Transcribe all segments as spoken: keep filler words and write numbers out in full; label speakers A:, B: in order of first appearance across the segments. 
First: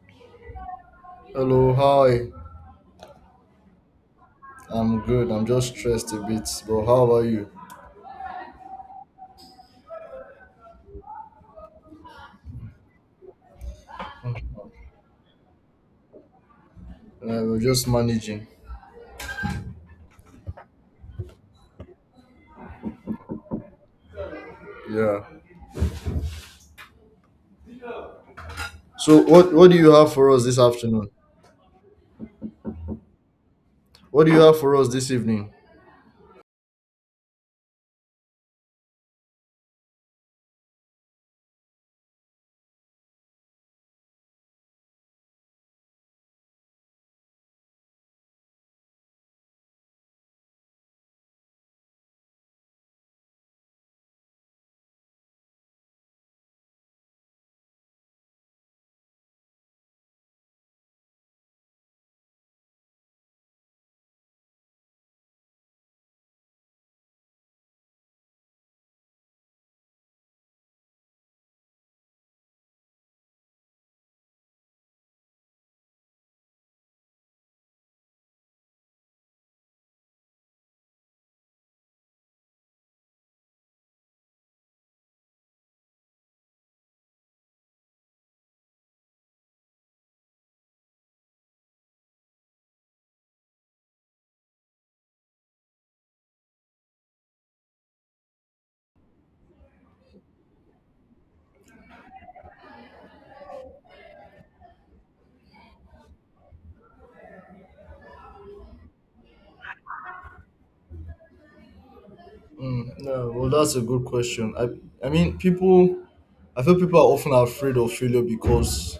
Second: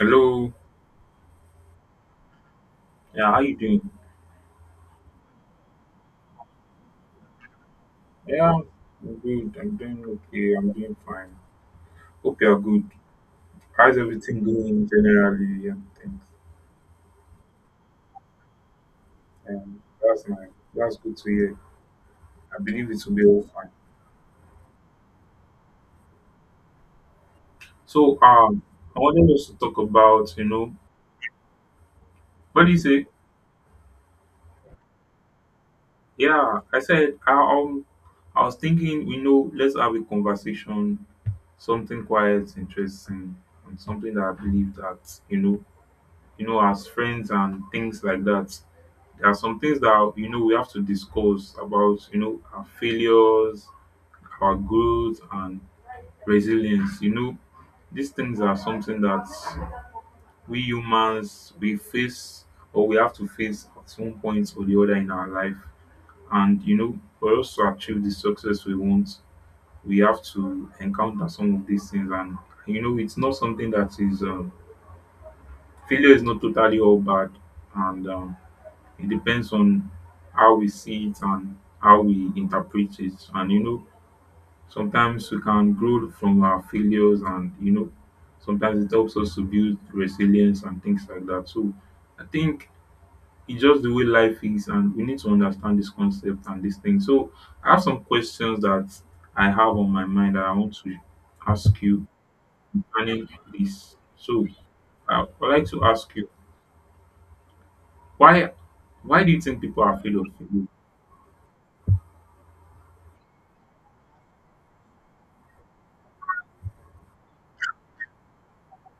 A: Hello.
B: Hello, hi.
A: Yeah, how you doing?
B: I'm good. I'm just stressed a bit, but how are you?
A: Yeah, I'm good. I'm doing okay. I'm doing fine. Hope you're good. How's everything
B: Uh,
A: going generally and things?
B: we're just managing.
A: And that's my That's good to hear. I believe it will be all fine.
B: Yeah.
A: So um I
B: So
A: wanted us
B: what
A: to
B: what
A: talk
B: do you have for
A: about, you
B: us this
A: know,
B: afternoon?
A: what do you say?
B: What do you have for us this evening?
A: Yeah, I said I um I was thinking, you know, let's have a conversation, something quiet, interesting, and something that I believe that, you know, you know, as friends and things like that. There are some things that you know we have to discuss about, you know, our failures, our growth and resilience. You know, these things are something that we humans we face or we have to face at some point or the other in our life. And you know, for us to achieve the success we want, we have to encounter some of these things. And you know, it's not something that is um, failure is not totally all bad, and um, it depends on how we see it and how we interpret it. And you know, sometimes we can grow from our failures, and you know, sometimes it helps us to build resilience and things like that. So I think it's just the way life is, and we need to understand this concept and this thing. So I have some questions that I have on my mind that I want to ask you concerning this. So I would like to ask you why why do you think people are afraid of failure?
B: Mm, no, well, that's a good question. I I mean, people. I feel people are often afraid of failure because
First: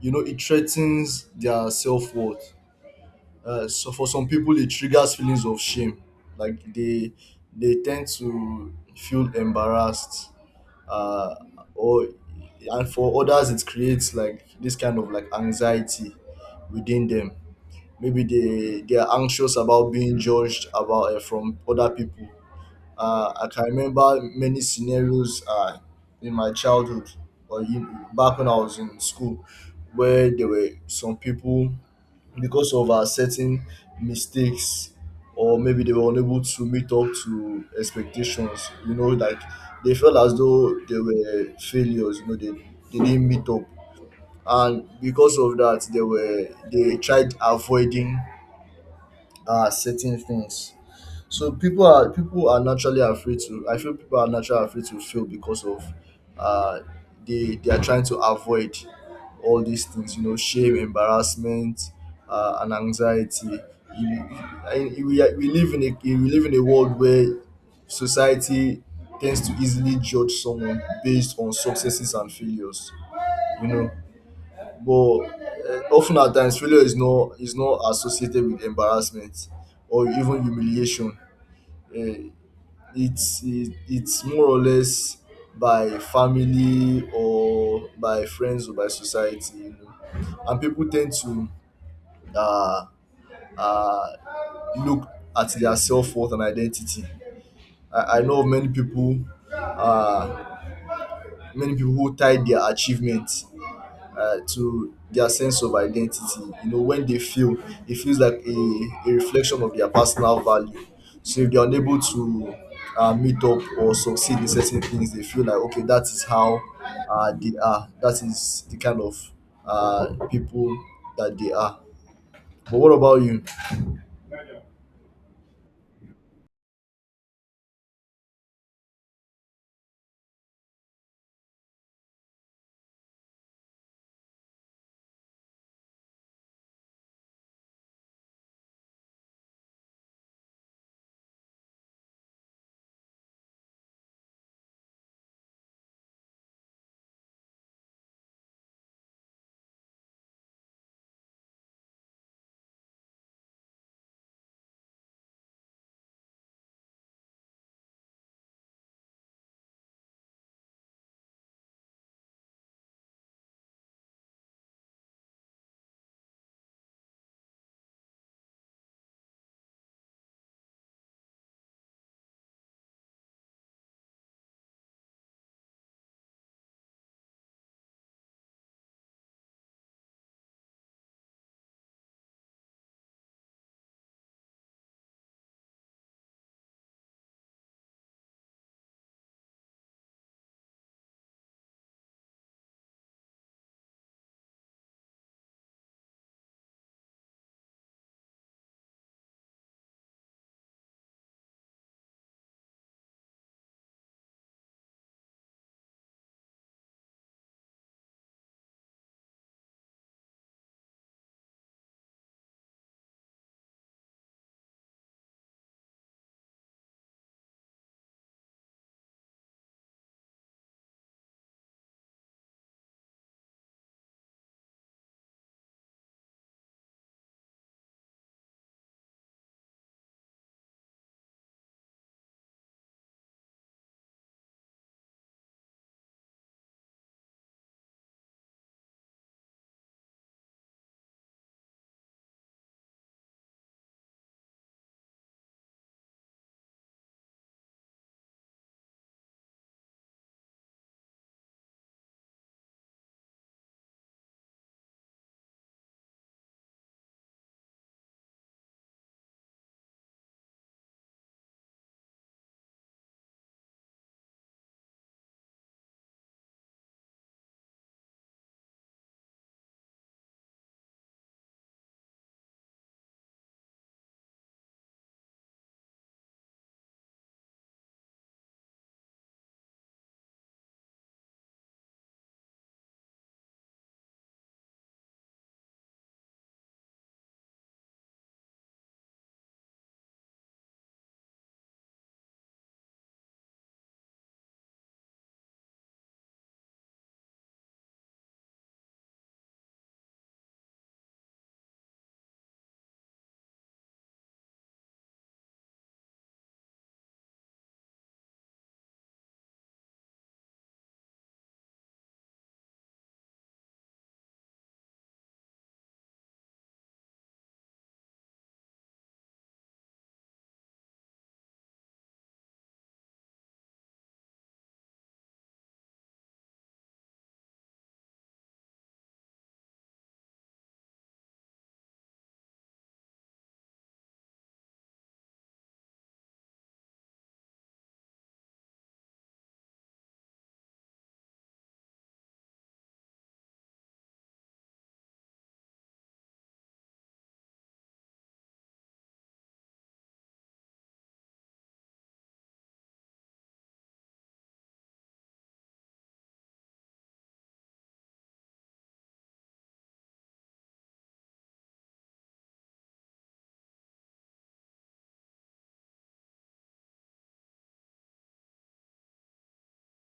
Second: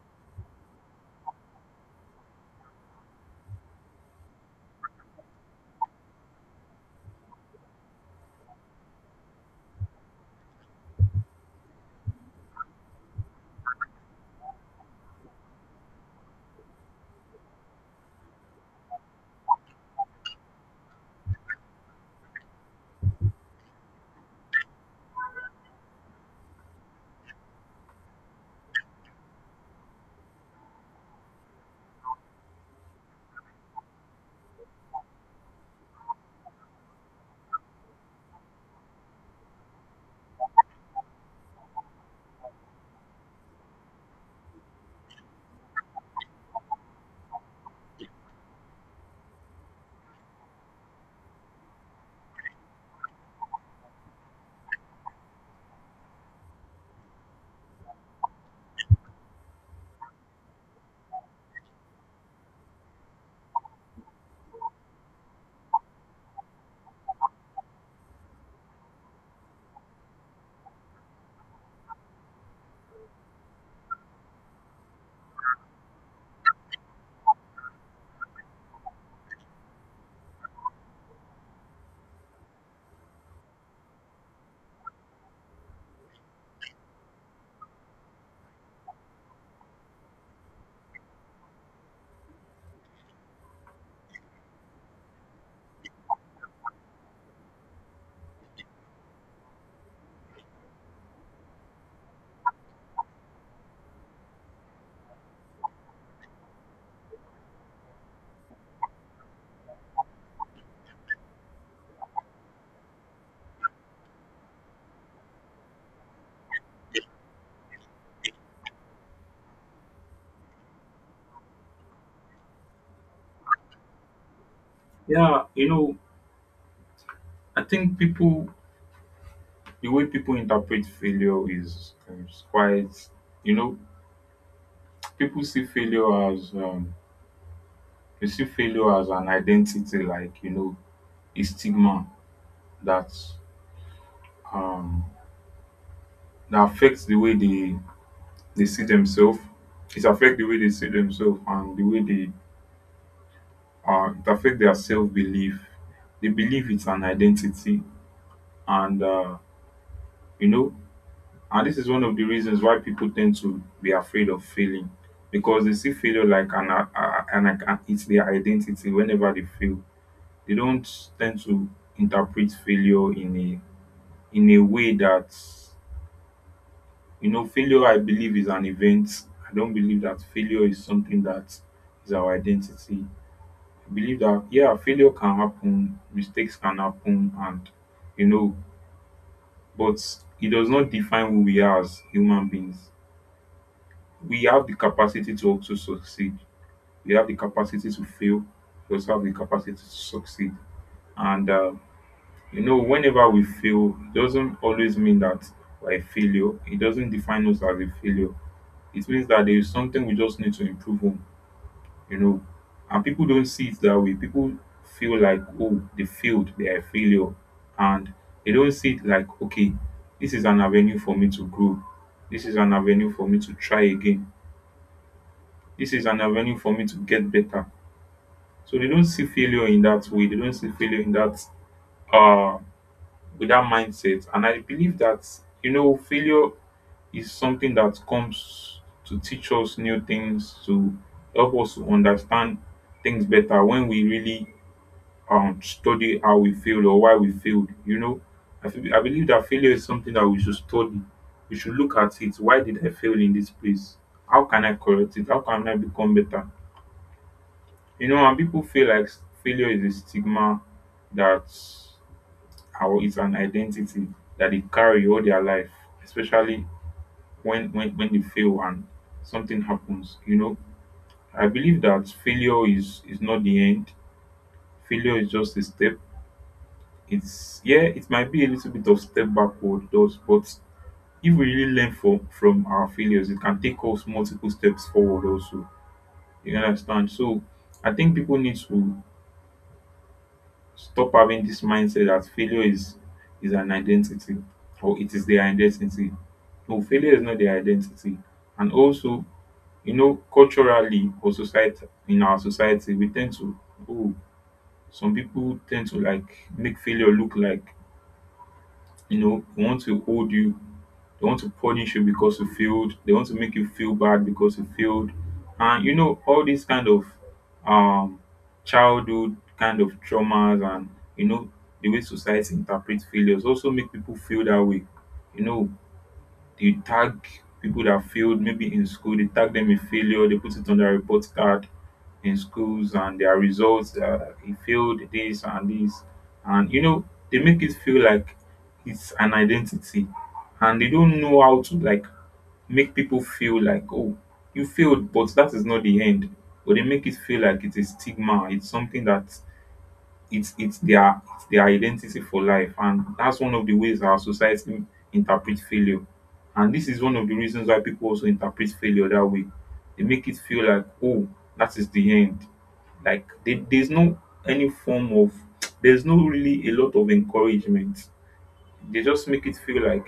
B: you know it threatens their self worth. Uh, so for some people, it triggers feelings of shame, like they they tend to feel embarrassed uh, or and for others it creates like this kind of like anxiety within them maybe they they are anxious about being judged about uh, from other people. Uh, i can remember many scenarios uh, in my childhood or in, back when I was in school where there were some people because of our certain mistakes or maybe they were unable to meet up to expectations, you know, like they felt as though they were failures, you know, they, they didn't meet up. And because of that they were they tried avoiding uh certain things. So people are people are naturally afraid to. I feel people are naturally afraid to fail because of uh, they they are trying to avoid all these things. You know, shame, embarrassment, uh, and anxiety. You- I- we, are- we live in a we live in a world where society tends to easily judge someone based on successes and failures. You know, but uh, often at times failure is not is not associated with embarrassment or even humiliation. Eh, it's it, it's more or less by family or by friends or by society, you know, and people tend to uh, uh, look at their self-worth and identity. i, I know of many people, uh, many people who tie their achievements uh, to their sense of identity. You know, when they feel, it feels like a, a reflection of their personal value. So if they're unable to uh, meet up or succeed in certain things, they feel like, okay, that is how uh, they are. That is the kind of uh, people that they are. But what about you?
A: Yeah, you know, I think people, the way people interpret failure is, is quite, you know, people see failure as, um, they see failure as an identity, like, you know, a stigma that, um, that affects the way they, they see themselves. It affects the way they see themselves and the way they, uh, it affects their self belief. They believe it's an identity and, uh, you know, and this is one of the reasons why people tend to be afraid of failing because they see failure like an, uh, uh, an uh, it's their identity whenever they fail. They don't tend to interpret failure in a in a way that you know failure I believe is an event. I don't believe that failure is something that is our identity. I believe that yeah, failure can happen, mistakes can happen and you know, but it does not define who we are as human beings. We have the capacity to also succeed. We have the capacity to fail. We also have the capacity to succeed. And uh, you know, whenever we fail, it doesn't always mean that we're a failure. It doesn't define us as a failure. It means that there is something we just need to improve on. You know, and people don't see it that way. People feel like, oh, they failed. They are a failure, and they don't see it like, okay, this is an avenue for me to grow. This is an avenue for me to try again. This is an avenue for me to get better. So they don't see failure in that way. They don't see failure in that uh with that mindset. And I believe that you know failure is something that comes to teach us new things, to help us to understand things better when we really um, study how we failed or why we failed. You know, I, feel, I believe that failure is something that we should study. We should look at it. Why did I fail in this place? How can I correct it? How can I become better? You know, and people feel like failure is a stigma that how it's an identity that they carry all their life, especially when when, when they fail and something happens. You know, I believe that failure is is not the end. Failure is just a step. It's yeah, it might be a little bit of step backward, those, but if we really learn from from our failures, it can take us multiple steps forward also. You understand? So I think people need to stop having this mindset that failure is is an identity or it is their identity. No, failure is not their identity. And also, you know, culturally or society in our society, we tend to oh, some people tend to like make failure look like you know they want to hold you, they want to punish you because you failed, they want to make you feel bad because you failed, and you know all these kind of um childhood kind of traumas and you know the way society interprets failures also make people feel that way. You know, they tag people that failed maybe in school, they tag them in failure, they put it on their report card in schools and their results. Uh, he failed this and this, and you know they make it feel like it's an identity, and they don't know how to like make people feel like, oh, you failed, but that is not the end. But they make it feel like it's a stigma, it's something that it's it's their it's their identity for life, and that's one of the ways our society interpret failure, and this is one of the reasons why people also interpret failure that way. They make it feel like, oh, that is the end, like they, there's no any form of there's no really a lot of encouragement. They just make it feel like,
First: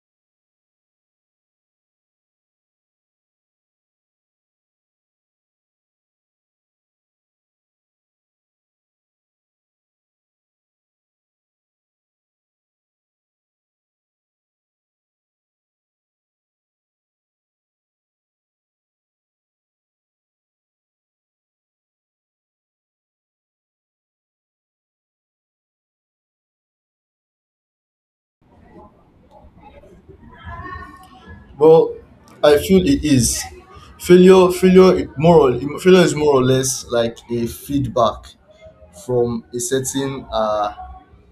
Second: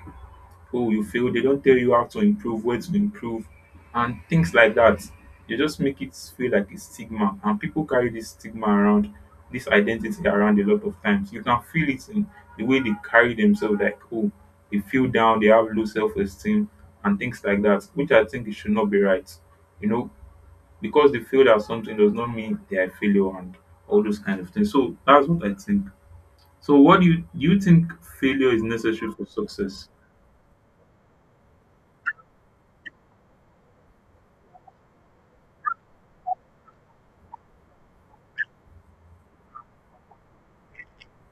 A: oh, you failed. They don't tell you how to improve, where to improve, and things like that. They just make it feel like a stigma, and people carry this stigma around, this identity around a lot of times. You can feel it in the way they carry themselves, like, oh, they feel down, they have low self esteem, and things like that, which I think it should not be right. You know, because they feel that something does not mean they are a failure and all those kind of things. So that's what I think. So, what do you do you think failure is necessary for success?
B: Well, I feel it is failure. Failure, it- more or, failure is more or less like a feedback from a certain uh,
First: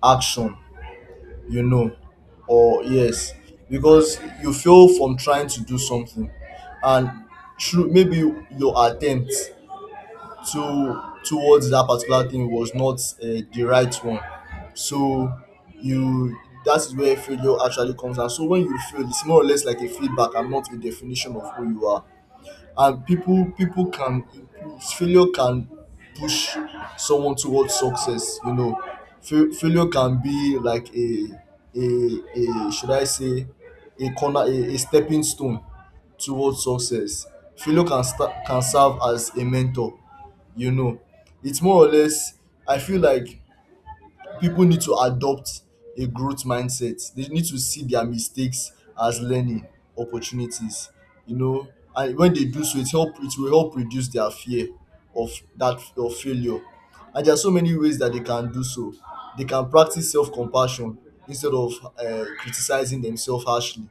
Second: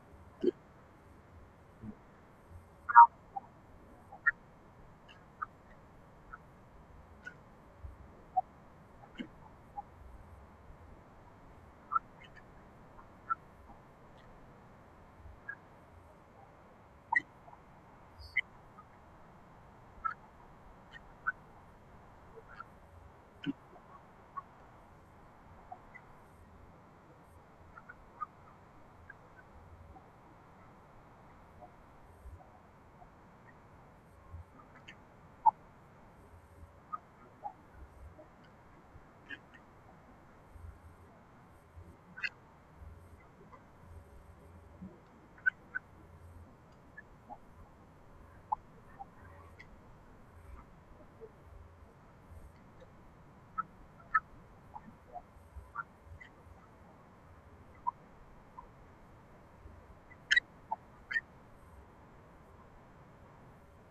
B: action, you know. Or yes, because you fail from trying to do something, and through maybe your attempt to towards that particular thing was not uh, the right one. So you, that is where failure actually comes. And so when you fail it's more or less like a feedback and not a definition of who you are. And people people can, failure can push someone towards success, you know. Fail- failure can be like a a a should I say a corner a, a stepping stone towards success. Failure can sta can serve as a mentor, you know. It's more or less, I feel like, people need to adopt a growth mindset. They need to see their mistakes as learning opportunities. You know, and when they do so, it help it will help reduce their fear of that of failure. And there are so many ways that they can do so. They can practice self compassion instead of uh, criticizing themselves harshly.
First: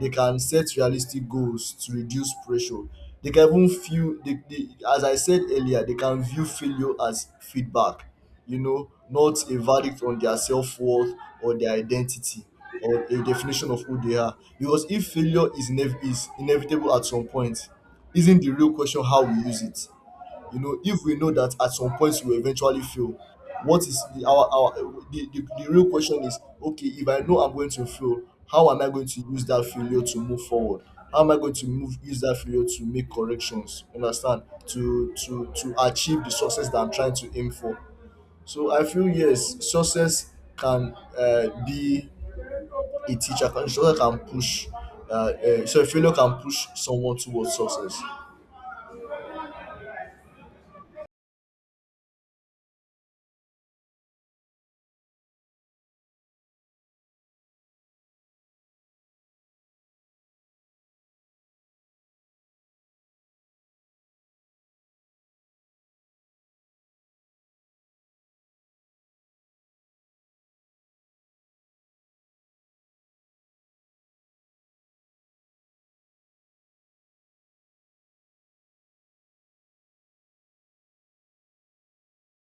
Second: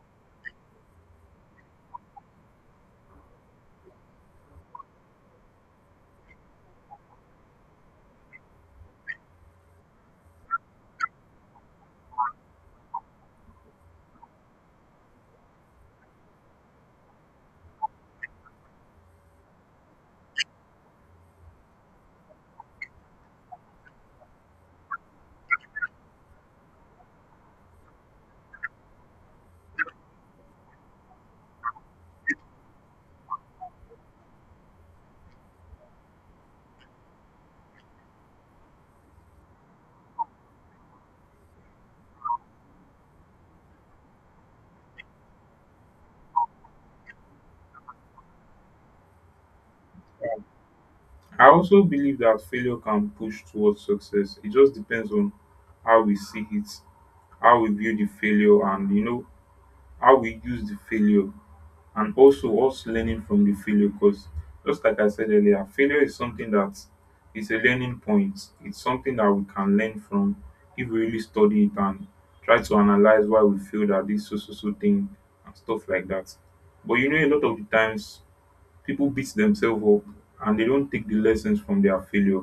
B: They can set realistic goals to reduce pressure. They can even feel, they, they, as I said earlier, they can view failure as feedback, you know, not a verdict on their self worth or their identity or a definition of who they are. Because if failure is, inev- is inevitable at some point, isn't the real question how we use it? You know, if we know that at some point we will eventually fail, what is the our our the, the the real question is, okay, if I know I'm going to fail, how am I going to use that failure to move forward? How am I going to move use that failure to make corrections? Understand? To to to achieve the success that I'm trying to aim for. So I feel yes, success can uh, be a teacher. Can success can push. Uh, uh, so failure can push someone towards success.
A: I also believe that failure can push towards success. It just depends on how we see it, how we view the failure, and you know how we use the failure, and also us learning from the failure. Because just like I said earlier, failure is something that is a learning point. It's something that we can learn from if we really study it and try to analyze why we feel that this so so so thing and stuff like that. But you know, a lot of the times people beat themselves up and they don't take the lessons from their failure.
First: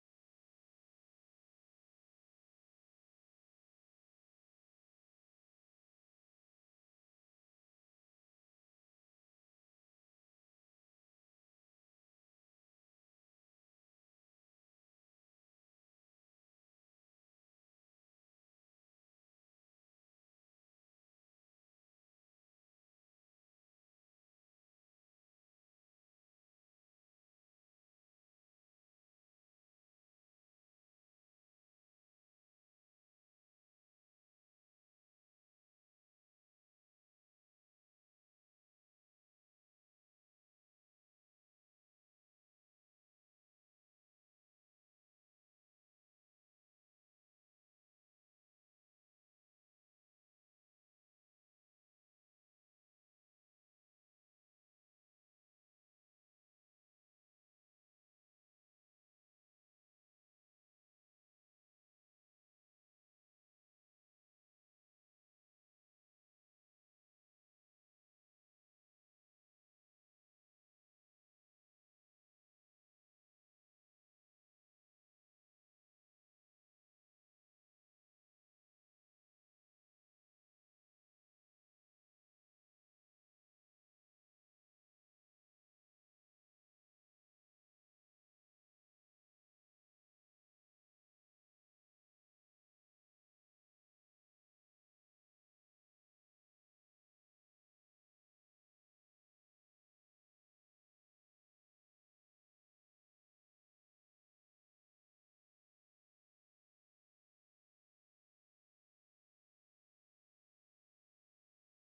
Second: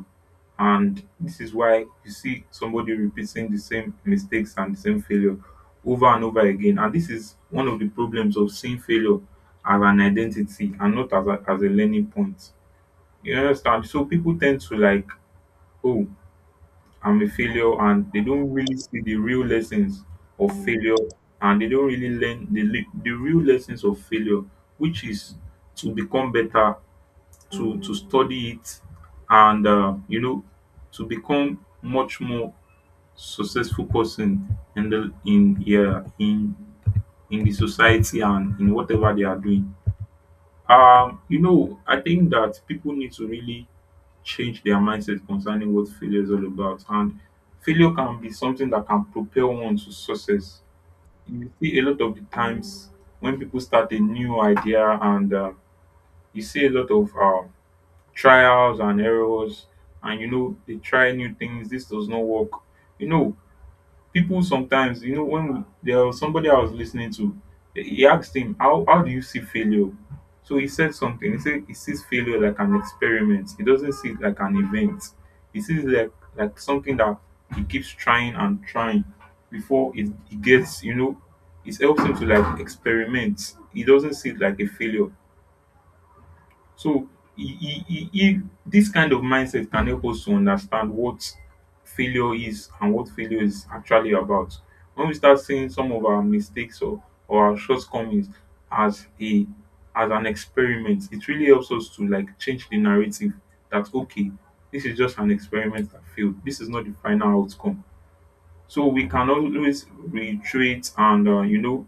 A: And this is why you see somebody repeating the same mistakes and the same failure over and over again. And this is one of the problems of seeing failure as an identity and not as a, as a learning point. You understand? So people tend to like, oh, I'm a failure, and they don't really see the real lessons of failure, and they don't really learn the, le- the real lessons of failure, which is to become better, to to study it, and uh, you know, to become much more successful person in the in yeah in in the society and in whatever they are doing. Um, you know, I think that people need to really change their mindset concerning what failure is all about. And failure can be something that can propel one to success. You see a lot of the times when people start a new idea and uh, you see a lot of uh, trials and errors, and you know they try new things, this does not work, you know. People sometimes you know when we, there was somebody I was listening to. He asked him how, how do you see failure? So he said something. He said he sees failure like an experiment, he doesn't see it like an event. He sees it like like something that he keeps trying and trying before it, he gets, you know, it helps him to like experiment, he doesn't see it like a failure. So e e e e this kind of mindset can help us to understand what failure is and what failure is actually about. When we start seeing some of our mistakes or, or our shortcomings as a as an experiment, it really helps us to like change the narrative that okay, this is just an experiment that failed. This is not the final outcome. So we can always reiterate and uh, you know,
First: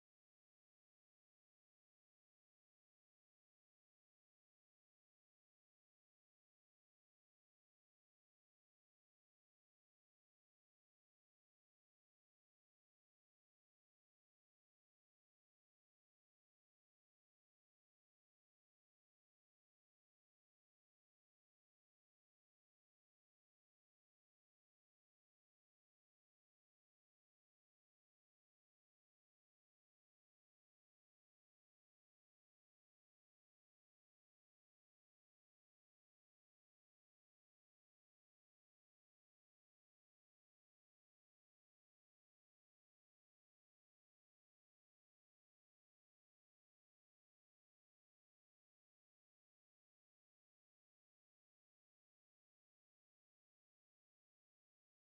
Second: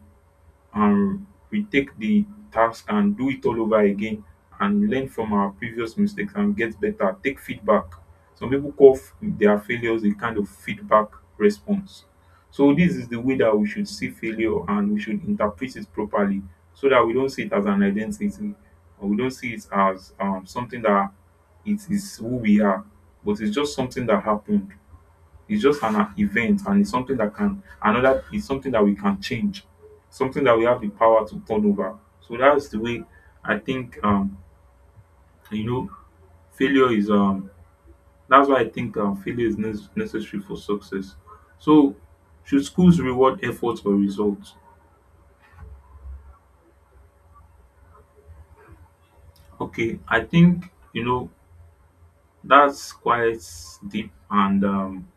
A: and we take the task and do it all over again and learn from our previous mistakes and get better. Take feedback. Some people call f- their failures a kind of feedback response. So this is the way that we should see failure and we should interpret it properly so that we don't see it as an identity or we don't see it as um, something that it is who we are, but it's just something that happened. It's just an event and it's something that can another it's something that we can change, something that we have the power to turn over. So that's the way I think um you know failure is um that's why I think um, failure is ne- necessary for success. So should schools reward efforts or results? Okay, I think you know that's quite deep, and um,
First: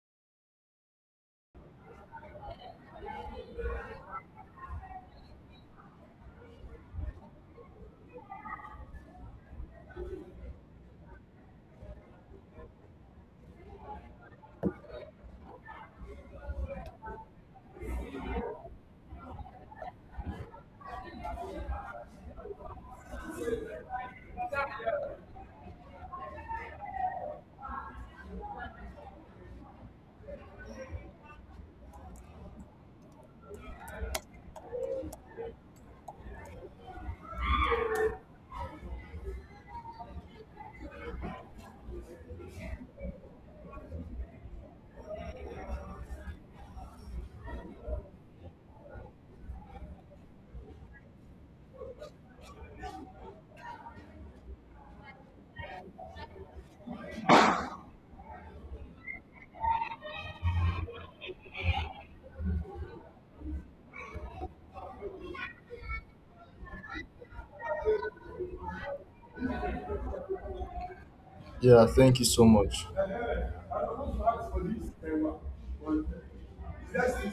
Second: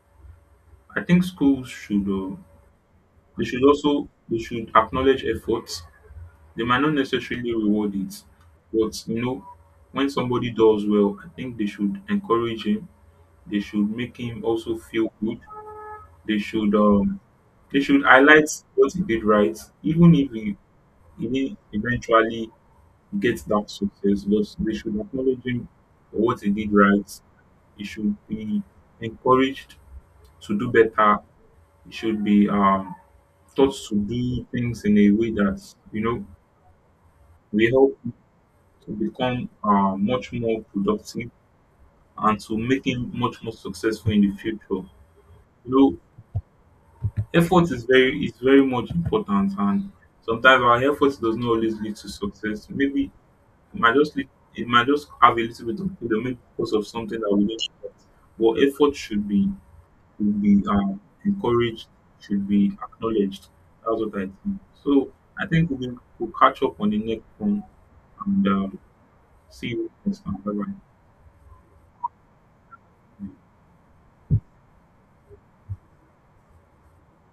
A: I think schools should uh, they should also they should acknowledge efforts. They might not necessarily reward it, but you know, when somebody does well, I think they should encourage him. They should make him also feel good. They should um they should highlight what he did right, even if he, he didn't eventually get that success, but they should acknowledge him for what he did right. He should be encouraged to do better. He should be um, taught to do things in a way that, you know, will help to become uh, much more productive and to making much more successful in the future. You know, effort is very is very much important, and sometimes our effort does not always lead to success. Maybe it might just lead, it might just have a little bit of freedom maybe because of something that we don't expect. But effort should be should be uh encouraged, should be acknowledged. That's what I think. So I think we will we'll catch up on the next one and um, see you next time. Bye bye.
B: Yeah, thank you so much.